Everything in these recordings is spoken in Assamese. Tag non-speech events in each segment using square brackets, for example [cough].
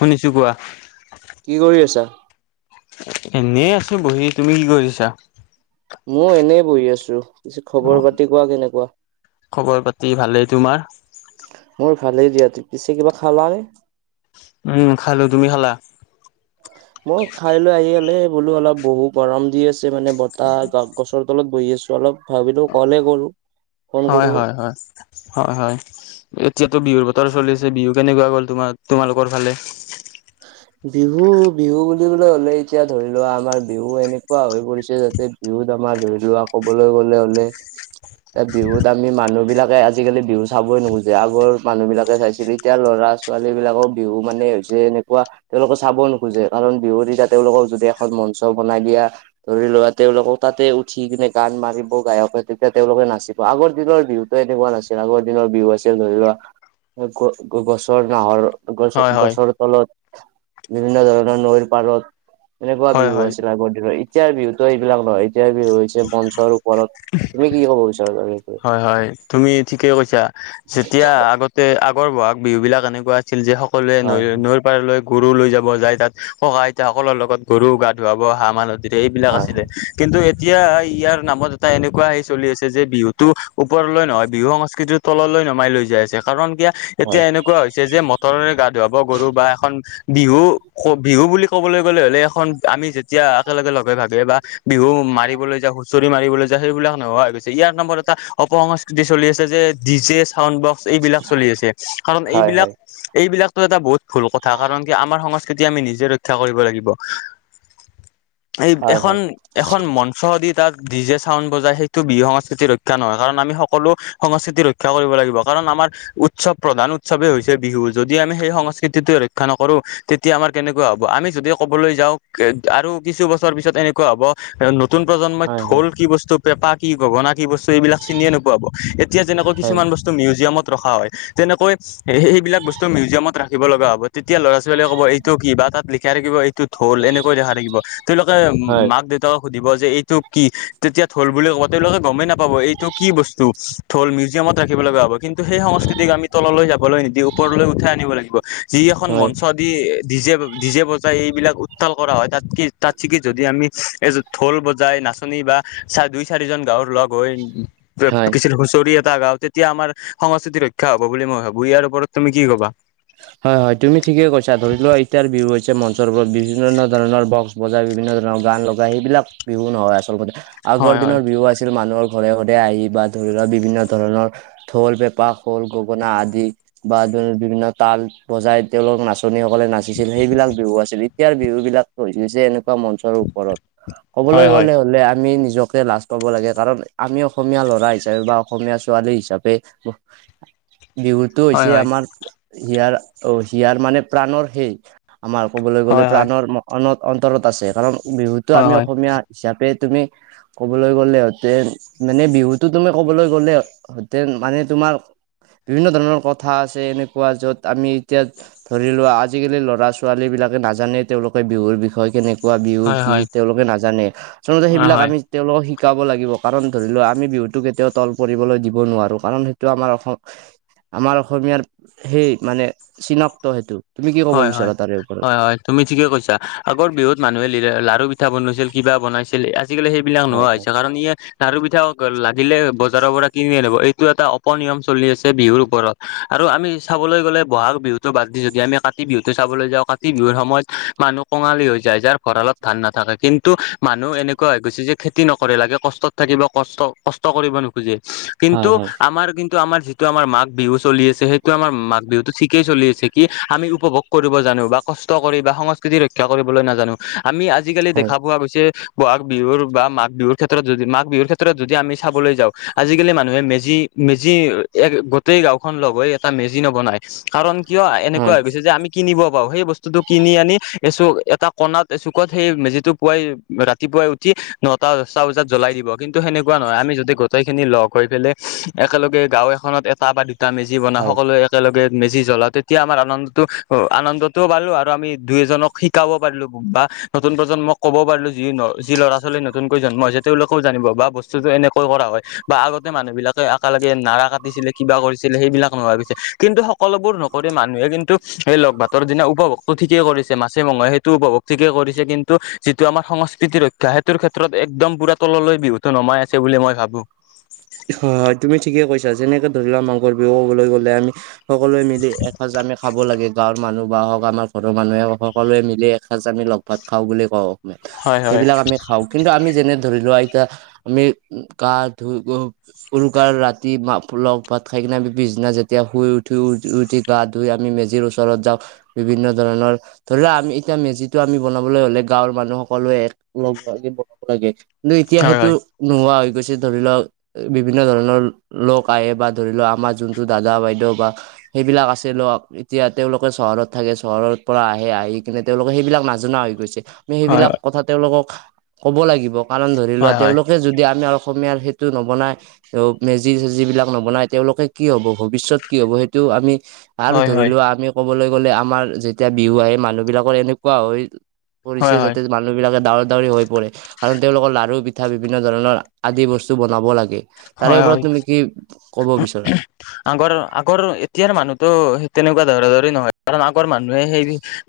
শুনিছো কোৱা। কি কৰি আছা? এনেই আছোঁ বহি, তুমি কি কৰিছা? মই এনেই বহি আছো পিছে অ খবৰ পাতি কোৱা কেনেকুৱা? খবৰ পাতি ভালেই, তোমাৰ? মোৰ ভালেই দিয়া ত পিছে কিবা খালা নে? উম খালো, তুমি খালা? মই খাই লৈ আহি এনে বোলো অলপ বহো গৰম দি আছে। মানে বতাহ গছৰ তলত বহি আছো অলপ ভাবিলো কলে কৰো। ফোন হয় কৰো। হয় হয়। হয় হয় এতিয়াতো বিহুৰ বতৰ চলিছে বিহু কেনেকুৱা গ'ল তোমাৰ তোমালোকৰ ফালে। [unintelligible] বিহু বিহু বুলিবলে হ'লে এতিয়া ধৰি লোৱা আমাৰ বিহু এনেকুৱা হৈ পৰিছে ইয়াতে বিহুত আমাৰ ধৰি লোৱা কবলৈ গলে হলে এ বিহুত আমি মানুহ বিলাকে আজিকালি বিহু চাবই নোখোজে আগৰ মানুহ বিলাকে চাইছিলো এতিয়া ল'ৰা ছোৱালী বিলাকৰ বিহু মানে হৈছে এনে কোৱা তেওঁলোকে চাব নোখোজে কাৰণ বিহুত এতিয়া তেওঁলোকক যদি এখন মঞ্চ বনাই দিয়া ধৰি ললা তেওঁলোকক তাতে উঠি কিনে গান মাৰিব গায়কে তেতিয়া তেওঁলোকে নাচিব। আগৰ দিনৰ বিহুতো এনেকুৱা নাছিল আগৰ দিনৰ বিহু আছিল ধৰি লোৱা গ-গছৰ নাহৰ গছ হয় হয় গছৰ তলত বিভিন্ন ধৰণৰ নৈৰ পাৰত এনেকুৱা হয় হয় বিহু আছিল আগৰ দিনত এতিয়াৰ বিহুতো এইবিলাক নহয় এতিয়াৰ বিহু হৈছে মঞ্চৰ ওপৰত তুমি কি ক'ব বিচাৰা হয় হয় তুমি ঠিকে কৈছা। যেতিয়া আগতে আগৰ বহাগ বিহু বিলাক এনেকুৱা আছিল যে সকলোৱে হয় নৈ নৈৰ লৈ গৰু লৈ যাব যাই তাত ককা আইতা সকলৰ লগত গৰুও গা ধুৱাব আমাৰ নদীত এইবিলাক হয় আছিলে, হয় কিন্তু এতিয়া ইয়াৰ নামত এটা এনেকুৱা আহি চলি আছে যে বিহুত টো ওপৰলৈ নহয় বিহু সংস্কৃতিৰ তললৈ নমাই লৈ যাই আছে কাৰণ কিয়া এতিয়া এনেকুৱা হৈছে যে মটৰৰে গা ধুৱাব গৰু বা এখন বিহু বিহু বুলি ক'বলৈ গ'লে হলে এখন আমি যেতিয়া একেলগে লগে ভাগে বা বিহু মাৰিবলৈ যাও হুঁচৰি মাৰিবলৈ যাও সেইবিলাক নোহোৱা হৈ গৈছে ইয়াৰ নম্বৰত এটা অপসংস্কৃতি চলি আছে যে ডি জে চাউন্ডবক্স এইবিলাক চলি আছে কাৰণ হয় এইবিলাক হয় এইবিলাক টো এটা বহুত ভুল কথা কাৰণ কি আমাৰ সংস্কৃতি আমি নিজে ৰক্ষা কৰিব লাগিব। এই হয় এখন হয় এখন মঞ্চ দি তাক ডিজে চাউন বজাই সেইটো বিহু সংস্কৃতিৰ ৰক্ষ ক্ষা নহয় কাৰণ আমি সকলো সংস্কৃতি ৰক্ষা কৰিব লাগিব কাৰণ আমাৰ উৎসৱ প্ৰধান উৎসৱেই হৈছে বিহু যদি আমি সেই সংস্কৃতিটো ৰক্ষা নকৰো, তেতিয়া আমাৰ কেনেকুৱা হ'ব আমি যদি ক'বলৈ যাওঁ আৰু কিছু বছৰ পিছত এনেকুৱা হ'ব, নতুন প্ৰজন্মই হয় হয় ঢোল কি বস্তু পেপা কি গগনা কি বস্তু এইবিলাক চিনিয়ে নোপোৱা হব এই এতিয়া যেনেকৈ হয় কিছুমান বস্তু মিউজিয়ামত ৰখা হয় তেনেকৈ এ সেইবিলাক বস্তু মিউজিয়ামত ৰাখিব লগা হ'ব তেতিয়া ল'ৰা -ছোৱালীয়ে ক'ব এইটো কি বা তাত লিখাই থাকিব এই টো ঢোল এনেকৈ দেখা থাকিব তেওঁলোকে হয় মাক- দেউতাক সুধিব যে এইটো কি তেতিয়া ঢোল বুলি কব তেওঁলোকে গমেই নাপ ক'ব এইটো কি বস্তু ঢোল মিউজিয়ামত ৰাখিব লগা হ'ব কিন্তু সেই সংস্কৃতিক আমি তললৈ যাবলৈ নিদিও ওপৰলৈ উঠাই আনিব লাগিব যি এখন হয় মঞ্চত দি ডিজে -ডিজে বজাই এইবিলাক উত্তাল কৰা হয় তাতকে - তাটছেকে যদি আমি এ ঢোল বজাই নাচনী বা চা -দুই -চাৰিজন গাঁৱৰ লগ হৈ হয় কিছু হুঁচৰি এটা গাও তেতিয়া আমাৰ সংস্কৃতি ৰক্ষা হ'ব বুলি মই ভাবো ইয়াৰ ওপৰত তুমি কি ক'বা? হয় -হয় তুমি ঠিকে কৈছা ধৰি লোৱা এতিয়াৰ বিহু হৈছে মঞ্চৰউপৰত বিভিন্ন ধৰণৰ বস্ক বজাই বিভিন্ন ধৰণৰ গান লগাই সেইবিলাক বিহু নহয় আচলকতে আগৰ হয় হয় দিনৰ বিহু আছিল মানুহৰ ঘৰে- ঘৰে আহি বা ধৰি লোৱা বিভিন্ন ধৰণৰ ঢোল, পেঁপা, খোল, গগনা আদি বা [unintelligible] বিভিন্ন তাল বজাই তেওঁলোক নাচনী সকলে নাচিছিল সেইবিলাক বিহু আছিল এতিয়াৰ বিহু বিলাক হৈ গৈছে এনেকুৱা মঞ্চৰ ওপৰত কবলৈ হয় হয় গলে হলে আমি নিজকে লাজ পাব লাগে কাৰণ আমি অসমীয়া ল'ৰা হিচাপে বা অসমীয়া ছোৱালী হিচাপে বিহুটো হয় হৈছে আমাৰ হিয়াৰ অ, হিয়াৰ মানে প্ৰাণৰ সেই আমাৰ ক'বলৈ গ'লে হয় হয় প্ৰাণৰ [unintelligible] অন্তৰত আছে কাৰণ বিহুটো হয় হয় আমি হয় অসমীয়া হিচাপে তুমি ক'বলৈ গ'লে হতেন মানে বিহুটো তুমি ক'বলৈ গ'লে হতেন মানে তোমাৰ বিভিন্ন ধৰণৰ কথা আছে এনেকুৱা য'ত আমি এতিয়া ধৰি লোৱা আজিকালিৰ ল'ৰা- ছোৱালীবিলাকে নাজানেই তেওঁলোকে বিহুৰ বিষয়ে কেনে কোৱা বিহু হয় হয় কি হয় তেওঁলোকে নাজানে আচলতে হয় সেইবিলাক আমি তেওঁলোকক শিকাব লাগিব কাৰণ ধৰি লোৱা আমি বিহুতো কেতিয়াও তল পৰিবলৈ দিব নোৱাৰো কাৰণ সেইটো আমাৰ অসম আমাৰ অসমীয়াৰ সেই মানে চিনাক্ত সেইটো। তুমি কি ক'ব হয়- বিচাৰা তাৰে ওপৰত হয়-হয় -হয়। তুমি ঠিকে কৈছা আগৰ বিহু মানুহে লিৰা লাৰু, পিঠা বনইছিল কিবা বনাইছিল আজিকালি সেই বিলাক হয় নোহোৱা হয় হৈছে কাৰণ ইয়ে লাৰু, পিঠা লাগিলে বজাৰৰ পৰা কিনি আনিব এইটো এটা অপনিয়ম চলি আছে বিহুৰ ওপৰত। আৰু আমি চাবলৈ গ'লে বহাগ বিহুতো বাদ দি যদি আমি কাতি বিহুতো চাবলৈ যাওঁ কাতি বিহুৰ সময়ত মানুহ কঙালী হৈ যায় যাৰ ভঁৰালত ধান নাথাকে কিন্তু মানুহ এনেকুৱা হৈ গৈছে যে খেতি নকৰে লাগে কষ্টত থাকিব কষ্ট- কষ্ট কৰিব নোখোজে। কিন্তু হয় হয় আমাৰ কিন্তু আমাৰ যি যিটো আমাৰ মাঘ বিহু চলি আছে সেইটো আমাৰ মাঘ বিহুটো ঠিকেই চলি আছে কি আমি উপভোগ কৰিব জানো বা কষ্ট কৰি বা সংস্কৃতি ৰক্ষা কৰিবলৈ নাজানো আমি আজিকালি হয় দেখা পোৱা গৈছে বহাগ বিহুৰ বা মাঘ বিহুৰ ক্ষেত্ৰত যদি মাঘ বিহুৰ ক্ষেত্ৰত যদি আমি চাবলৈ যাওঁ আজিকালি মানুহে মেজি মেজি এক গোটেই গাঁওখন লগ হৈ এটা মেজি নবনায় কাৰণ কিয় এনেকুৱা হয় হৈ গৈছে যে আমি কিনিব পাওঁ সেই বস্তুটো কিনি আনি এচু এটা কণাত এচুকত সেই মেজিটো পোৱাই ৰাতিপুৱাই উঠি নটা, দচটা বজাত জ্বলাই দিব কিন্তু সেনেকুৱা নহয় আমি যদি গোটেই খিনি লগ হৈ ফেলে একেলগে গাঁও এখনত এটা বা দুটা মেজি বনাওঁ হয় সকলোৱে একেলগে মেজি জ্বলাওঁ তেতিয়া আমাৰ আনন্দ টো আনন্দতও পালো আৰু আমি দুই, এজনক শিকাব পাৰিলোঁ বা নতুন প্ৰজন্মক ক'ব পাৰিলো যি -যি ল'ৰা -ছোৱালী নতুনকৈ জন্ম হৈছে তেওঁলোকেও জানিব বা বস্তুটো এনেকৈ কৰা হয় বা আগতে মানুহ বিলাকে আকালগে নাৰা কাটিছিলে কিবা কৰিছিলে সেইবিলাক নোহোৱা গৈছে কিন্তু সক সকলোবোৰ নকৰি মানুহে কিন্তু সেই লগ ভাতৰ দিনা উপভোগটো ঠিকেই কৰিছে মাছে- মঙহে সেইটো উপভোগ ঠিকেই কৰিছে কিন্তু যিটো আমাৰ সংস্কৃতিৰ ৰক্ষা সেইটোৰ ক্ষেত্ৰত একদম পুৰা তললৈ বিহুটো নমাই আছে বুলি মই ভাবো। হয় -হয় তুমি ঠিকে কৈছা যেনেকে ধৰি লোৱা মাংগৰ বিহু ক'বলৈ গ'লে আমি সকলোৱে মিলি এসাঁজ আমি খাব লাগে। গাঁৱৰ মানুহ বা হওক আমাৰ ঘৰৰ মানুহে সকলোৱে মিলি এসাঁজ আমি লগ ভাত খাওঁ বুলি কওঁ। হয় হয় সেইবিলাক আমি খাওঁ কিন্তু আমি যেনে ধৰি লোৱা আতয়া আমি গা ধুই উৰুকাৰ ৰাতি লগ ভাত খাই কিনে আমি পিছদিনা যেতিয়া শুই উঠি উঠো উঠি গা ধুই আমি মেজিৰ ওচৰত যাওঁ বিভিন্ন ধৰণৰ ধৰি লও আমি এতিয়া মেজিতটো আমি বনাবলৈ হলে গাঁৱৰ মানুহ সকলে একে বনাব লাগে। কিন্তু এতিয়া হয় হয় সেইটো নোহোৱা হৈ গৈছে ধৰি লওক বিভিন্ন ধৰণৰ লোক আহে বা ধৰি লও আমাৰ যোনটো দাদা বাইদেউ বা সেইবিলাক আছে ল এতিয়া তেওঁলোকে চহৰত থাকে চহৰ পৰা আহে আহি কিনে তেওঁলোকৰ সেইবিলাক নাজনা হৈ গৈছে। আ হয় সেইবিলাক কথা তেওঁলোকক ক'ব লাগিব কাৰণ ধৰি লোৱা হয় হয় তেলোকে যদি আমি অসমীয়াৰ টো নবনায়, মেজি চেজি বিলাক নবনাই তেওঁলোকে কি হব ভৱিষ্যত কি হব সেইটো আমি আৰু হয় ধৰি হয় লোৱা আমি ক'বলৈ গ'লে আমাৰ যেতিয়া বিহু আহে মানুহ বিলাকৰ এনেকুৱা হয় কৰিছে হয় হয় যাতে মানুহ বিলাকে ডাৱৰ দাাৱৰি হৈ পৰে। কাৰণ তেওঁলোকৰ লাৰু পিঠা বিভিন্ন ধৰণৰ আদি বস্তু বনাব লাগে তাৰে হয় ওপৰত হয় তুমি কি ক'ব বিচৰা? আগৰ আগৰ এতিয়াৰ মানুহতো সেই তেনেকুৱা ধৰা ধৰি নহয় কাৰণ আগৰ মানুহে সেই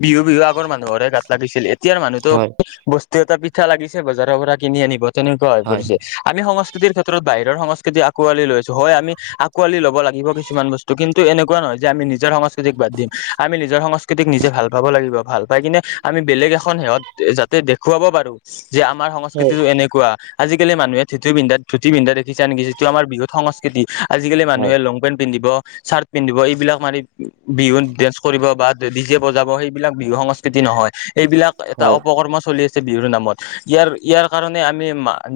বিহু বিহু আগৰ মানুহৰে গাত লাগিছিলে। এতিয়াৰ মানুহতো হয় বস্তু এটা পিঠা লাগিছে বজাৰৰ পৰা কিনি আনিব তেনেকুৱা হৈ হয় পৰিছে। আমি সং স্কৃতিৰ ক্ষেত্ৰত বাহিৰৰ সংস্কৃতি আকোৱালি লৈছো, হয় আমি আকোৱাল ল'ব লাগিব কিছুমান বস্তু কিন্তু এনেকুৱা নহয় যে আমি নিজৰ সং ষ্কূতিক বাদ দিম, আমি নিজৰ সংস্কৃতিক নিজে ভাল পাব লাগিব ভাল পাই কিনে আমি বেলেগ এখন সেহত যাতে দেখুৱাব পাৰো যে, আমাৰ হয় সংস্কৃতিটো এনেক কোৱা আজিকালি মানুহে ধুতি পিন্ধা ধুতি পিন্ধা দেখিছা নেকি যিটো আমাৰ বিহুত সং ষ্কূতি আজিকালি হয় মানুহে লং পেন্ট পিন্ধিব, চাৰ্ট পিন্ধিব এইবিলাক মাৰি বিহু ডেন্স কৰিব বা ডিজে বজাব সেইবিলাক বিহু সংস্কৃতি নহয়। এইবিলাক এটা হয় অপকৰ্ম চলি আছ আছে বিহুৰ নামত, ইয়াৰ- ইয়াৰ কাৰণে আমি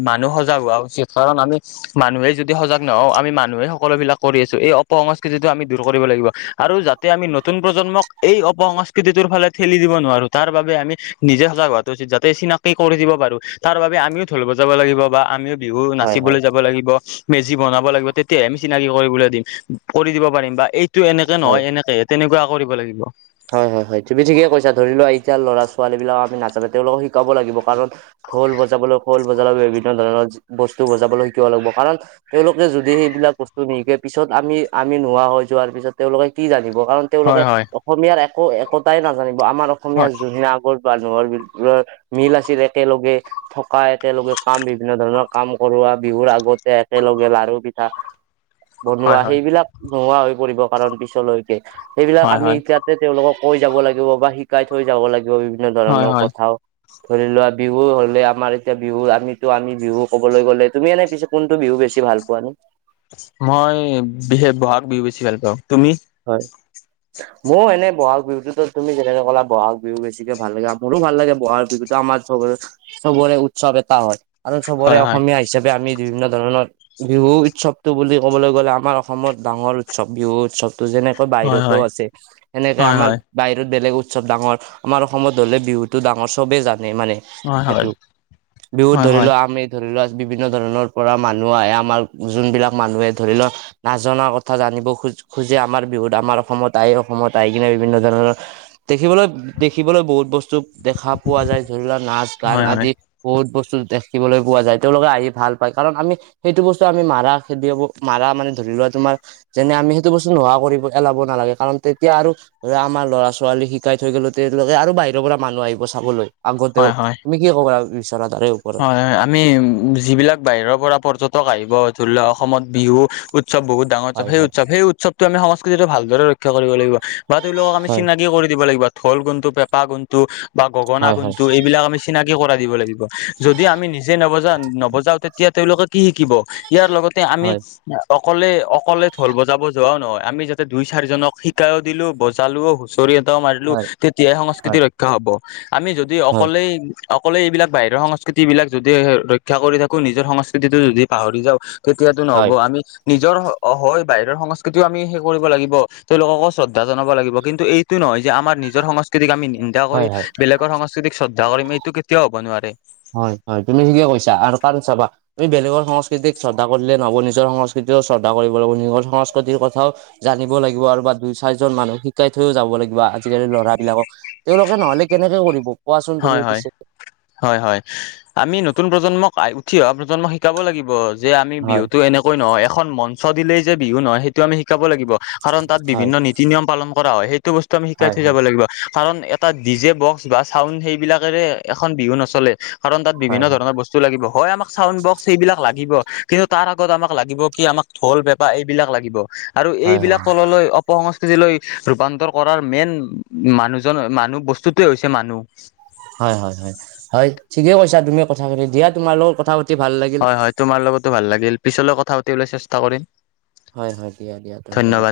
মানুহ সজাগ হোৱা উচিত কাৰণ আমি মানুহে যদি সজাগ নহওঁ আমি মানুহে সকলো বিলাক কৰি আছো, এই অপসংস্কৃতিটো আমি দূৰ কৰিব লাগিব। আৰু যাতে আমি নতুন প্ৰজন্মক এই অপসংস্কৃতিটোৰ ফালে ঠেলি দিব নোৱাৰো তাৰ বাবে আমি নিজে সজাগ হোৱাটো উচিত যাতে চিনাকি কৰি দিব পাৰো, তাৰ বাবে আমিও ঢোল বজাব লাগিব বা আমিও বিহু হয় হয় চিবলৈ যাব লাগিব, মেজি বনাব লাগিব তেতিয়ে আমি চিনাকি কৰিবলৈ দিম কৰি দিব পাৰিম বা এই টো এনেকে হয় নহয় এনেকেহে তেনেকুৱা কৰিব লাগিব। হয় হয়- হয় তুমি ঠিকে কৈছা ধৰি লোৱা এতিয়া ল'ৰা ছোৱালী বিলাক আমি নাজানে তেওঁলোকক শিকাব লাগিব কাৰণ ঢোল বজাবলৈ খোল বজাব বিভিন্ন ধৰণৰ বস্তু বজাবলৈ শিকিব লাগিব কাৰণ তেওঁলোকে যদি সেইবিলাক বস্তু নিশিকে পিছত আমি- আমি নোহোৱা হৈ যোৱাৰ পিছত তেওঁলোকে কি জানিব কাৰণ হয় তেওঁলোকে হয় অসমীয়াৰ একো একতাই নাজানিব আমাৰ অসমীয়া হয় যোনে আগৰ মানুহৰ মিল আছিল একেলগে থকা একেলগে কাম বিভিন্ন ধৰণৰ কাম কৰোৱা বিহুৰ আগতে একেলগে লাৰু পিঠা [inaudible] হয় বনোৱা হয় সেইবিলাক নোহোৱা হৈ পৰিব কাৰণ পিছলৈকে, সেইবিলাক হয় আমি হয় এতিয়া তে তেওঁলোকক কৈ যাব লাগিব বা শিকাই থৈ যাব লাগিব বিভিন্ন হয় ধৰণৰ হয় কথাওঁ। ধৰি লোৱা বিহু হ'লে আমাৰ এতিয়া বিহু আমিতো আমি বিহু ক'বলৈ গ'লে তুমি এনে পিছত কোনটো বিহু বেছি ভাল পোৱা? মই বিহে বহাগ বিহু বেছি ভাল পাওঁ, তুমি? হয়। মওঁ এনে বহাগ বিহুতো তুমি যেনেকে ক'লা বহাগ বিহু বেছিকে ভাল লাগে মোৰো ভাল লাগে বহাগ বিহু আমাৰ চবৰে-চবৰে উৎসৱ এটা হয় আৰু চবৰে হয় হয় অসমীয়া হিচাপ আমি বিভিন্ন ধৰণৰ বিহু উৎসৱটো বুলি ক'বলৈ গ'লে আমাৰ অসমত ডাঙৰ উৎসৱ বিহু উৎসৱ যেনেকৈ হয় বাহিৰতো হয় আছে সেনেকে হয় আমাৰ হয় বাহিৰত বেলেগ উৎসৱ ডাঙৰ আমাৰ অসমত ধৰিলে বিহুটো ডাঙৰ চবে জানে মানে হয় সেইটো, বিহুত হয় ধৰি হয় হয় লওঁ আমি ধৰি লোৱা বিভিন্ন ধৰণৰ পৰা মানুহ আহে আমাৰ যোনবিলাক মানুহে ধৰি লোৱা নাজনা কথা জানিব খোজ খোজে আমাৰ বিহুত আমাৰ অসমত আহি অসমত আহি কিনে বিভিন্ন ধৰণৰ দেখিবলৈ-দেখিবলৈ বহুত বস্তু দেখা পোৱা যায় ধৰি লোৱা নাচ গান হয় হয় আদি বহুত বস্তু দেখিবলৈ পোৱা যায়, তেওঁলোকে আহি ভাল পায় কাৰণ আমি সেইটো বস্তু আমি মাৰা খেদি মাৰা মানে ধৰি লোৱা তোমাৰ যেনে আমি টো বস্তু নোহোৱা কৰিব পেলাব নালাগে কাৰণ তেতিয়া আৰু আৰু আমাৰ ল'ৰা ছোৱালী শিকাই থৈ গ'লে তেওঁলোকে আৰু বাহিৰৰ পৰা মানুহ আহিব চাবলৈ। আগতেও হয় হয় তুমি কি ক'বা হয়, হয় আমি যিবিলাক বাহিৰৰ পৰা পৰ্যটক আহিব ধৰি লোৱা অসমত বিহু উৎসৱ বহুত ডাঙৰ উৎসৱ সেই উৎসৱ সেই উৎসৱটো আমি সংস্কৃতিটো আমি ভালদৰে ৰক্ষা কৰিব লাগিব। বা তেওঁলোকক আমি চিনাকি কৰি দিব লাগিব ঢোল কোনটো, পেঁপা কোনটো বা গগনা কোনটো এইবিলাক আমি চিনাকি কৰাই দিব লাগিব। যদি আমি নিজে নবজাওঁ- নৱজাওঁ তেতিয়া তেওঁলোকে কি শিকিব ইয়াৰ লগতে আমি অকলে- অকলে ঢোল বজাব যোৱাওঁ নহয়, আমি যাতে দুই চাৰিজনক শিকাইওঁ দিলো বজালোওঁ হুঁচৰি এটাও মাৰিলো তেতিয়াহে সংস্কৃতি ৰক্ষা হ'ব, আমি যদি অকলেই অকলে এইবিলাক বাহিৰৰ সংস্কৃতি বিলাক যদি ৰক্ষা কৰি থাকো নিজৰ সংস্কৃতিটো যদি পাহৰি যাওঁ তেতিয়াতো নহ'ব আমি নিজৰ হয় বাহিৰৰ সংস্কৃতিও আমি শেষ কৰিব লাগিব। তেওঁলোককো শ্ৰদ্ধা জনাব লাগিব কিন্তু এই এইটো নহয় যে আমাৰ নিজৰ সংস্কৃতিক আমি নিন্দা কৰি বেলেগৰ সংস্কৃতিক শ্ৰদ্ধা কৰিম এইটো কেতিয়াও হ'ব নোৱাৰে। হয়, হয় তুমি ঠিকে কৈছা? আৰু কাৰণ চাবা আমি বেলেগৰ সংস্কৃতিক শ্ৰদ্ধা কৰিলে নহব নিজৰ সংস্কৃতিও শ্ৰদ্ধা কৰিব লাগিব নিজৰ সংস্কৃতিৰ কথাও জানিব লাগিব আৰু বা দুই চাৰিজন মানুহ শিকাই থৈও যাব লাগিব আজিকালি লৰা বিলাকক তেওঁলোকে নহ'লে কেনেকে কৰিব, কোৱাচোন তুমি হয় হয় পিছে হয়, হয় আমি নতুন প্ৰজন্মক উঠি অহা প্ৰজন্মক শিকাব লাগিব যে আমি হয় বিহুতো এনেক কৈ নহয় এখন মঞ্চ দিলেই যে বিহু নহয় সেইটো আমি শিকাব লাগিব। কাৰণ তাত হয় বিভিন্ন নি নীতি নিয়ম পালন কৰা হয়। সেইটো বস্তু আমি শিকাই হয় থৈ যাব হয় লাগিব। কাৰণ এটা ডি জে বক্স বা চাউন সেইবিলাকেৰে এখন বিহু নচলে। কাৰণ, তাত হয় বিভিন্ন হয় ধৰণৰ বস্তু লাগিব হয় আমাক চাউন্ড বক্স এইবিলাক লাগিব কিন্তু তাৰ আগত আমাক লাগিব কি আমাক ঢোল, পেঁপা এইবিলাক লাগিব আৰু হয় হয় এইবিলাক তললৈ অপসংস্কৃতিলৈ ৰূপান্তৰ কৰাৰ মেইন মানুহজন মানুহ বস্তুটোৱেই হৈছে মানুহ। হয়, হয়, হয় হয় ঠিকে কৈছা তুমি কথা পাতি দিয়া তোমাৰ লগত কথা পাতি ভাল লাগিল। হয় হয় তোমাৰ লগতো ভাল লাগিল পিছলৈ কথা পাতিবলৈ চেষ্টা কৰিম। হয়, হয় দিয়া দিয়া ধন্যবাদ।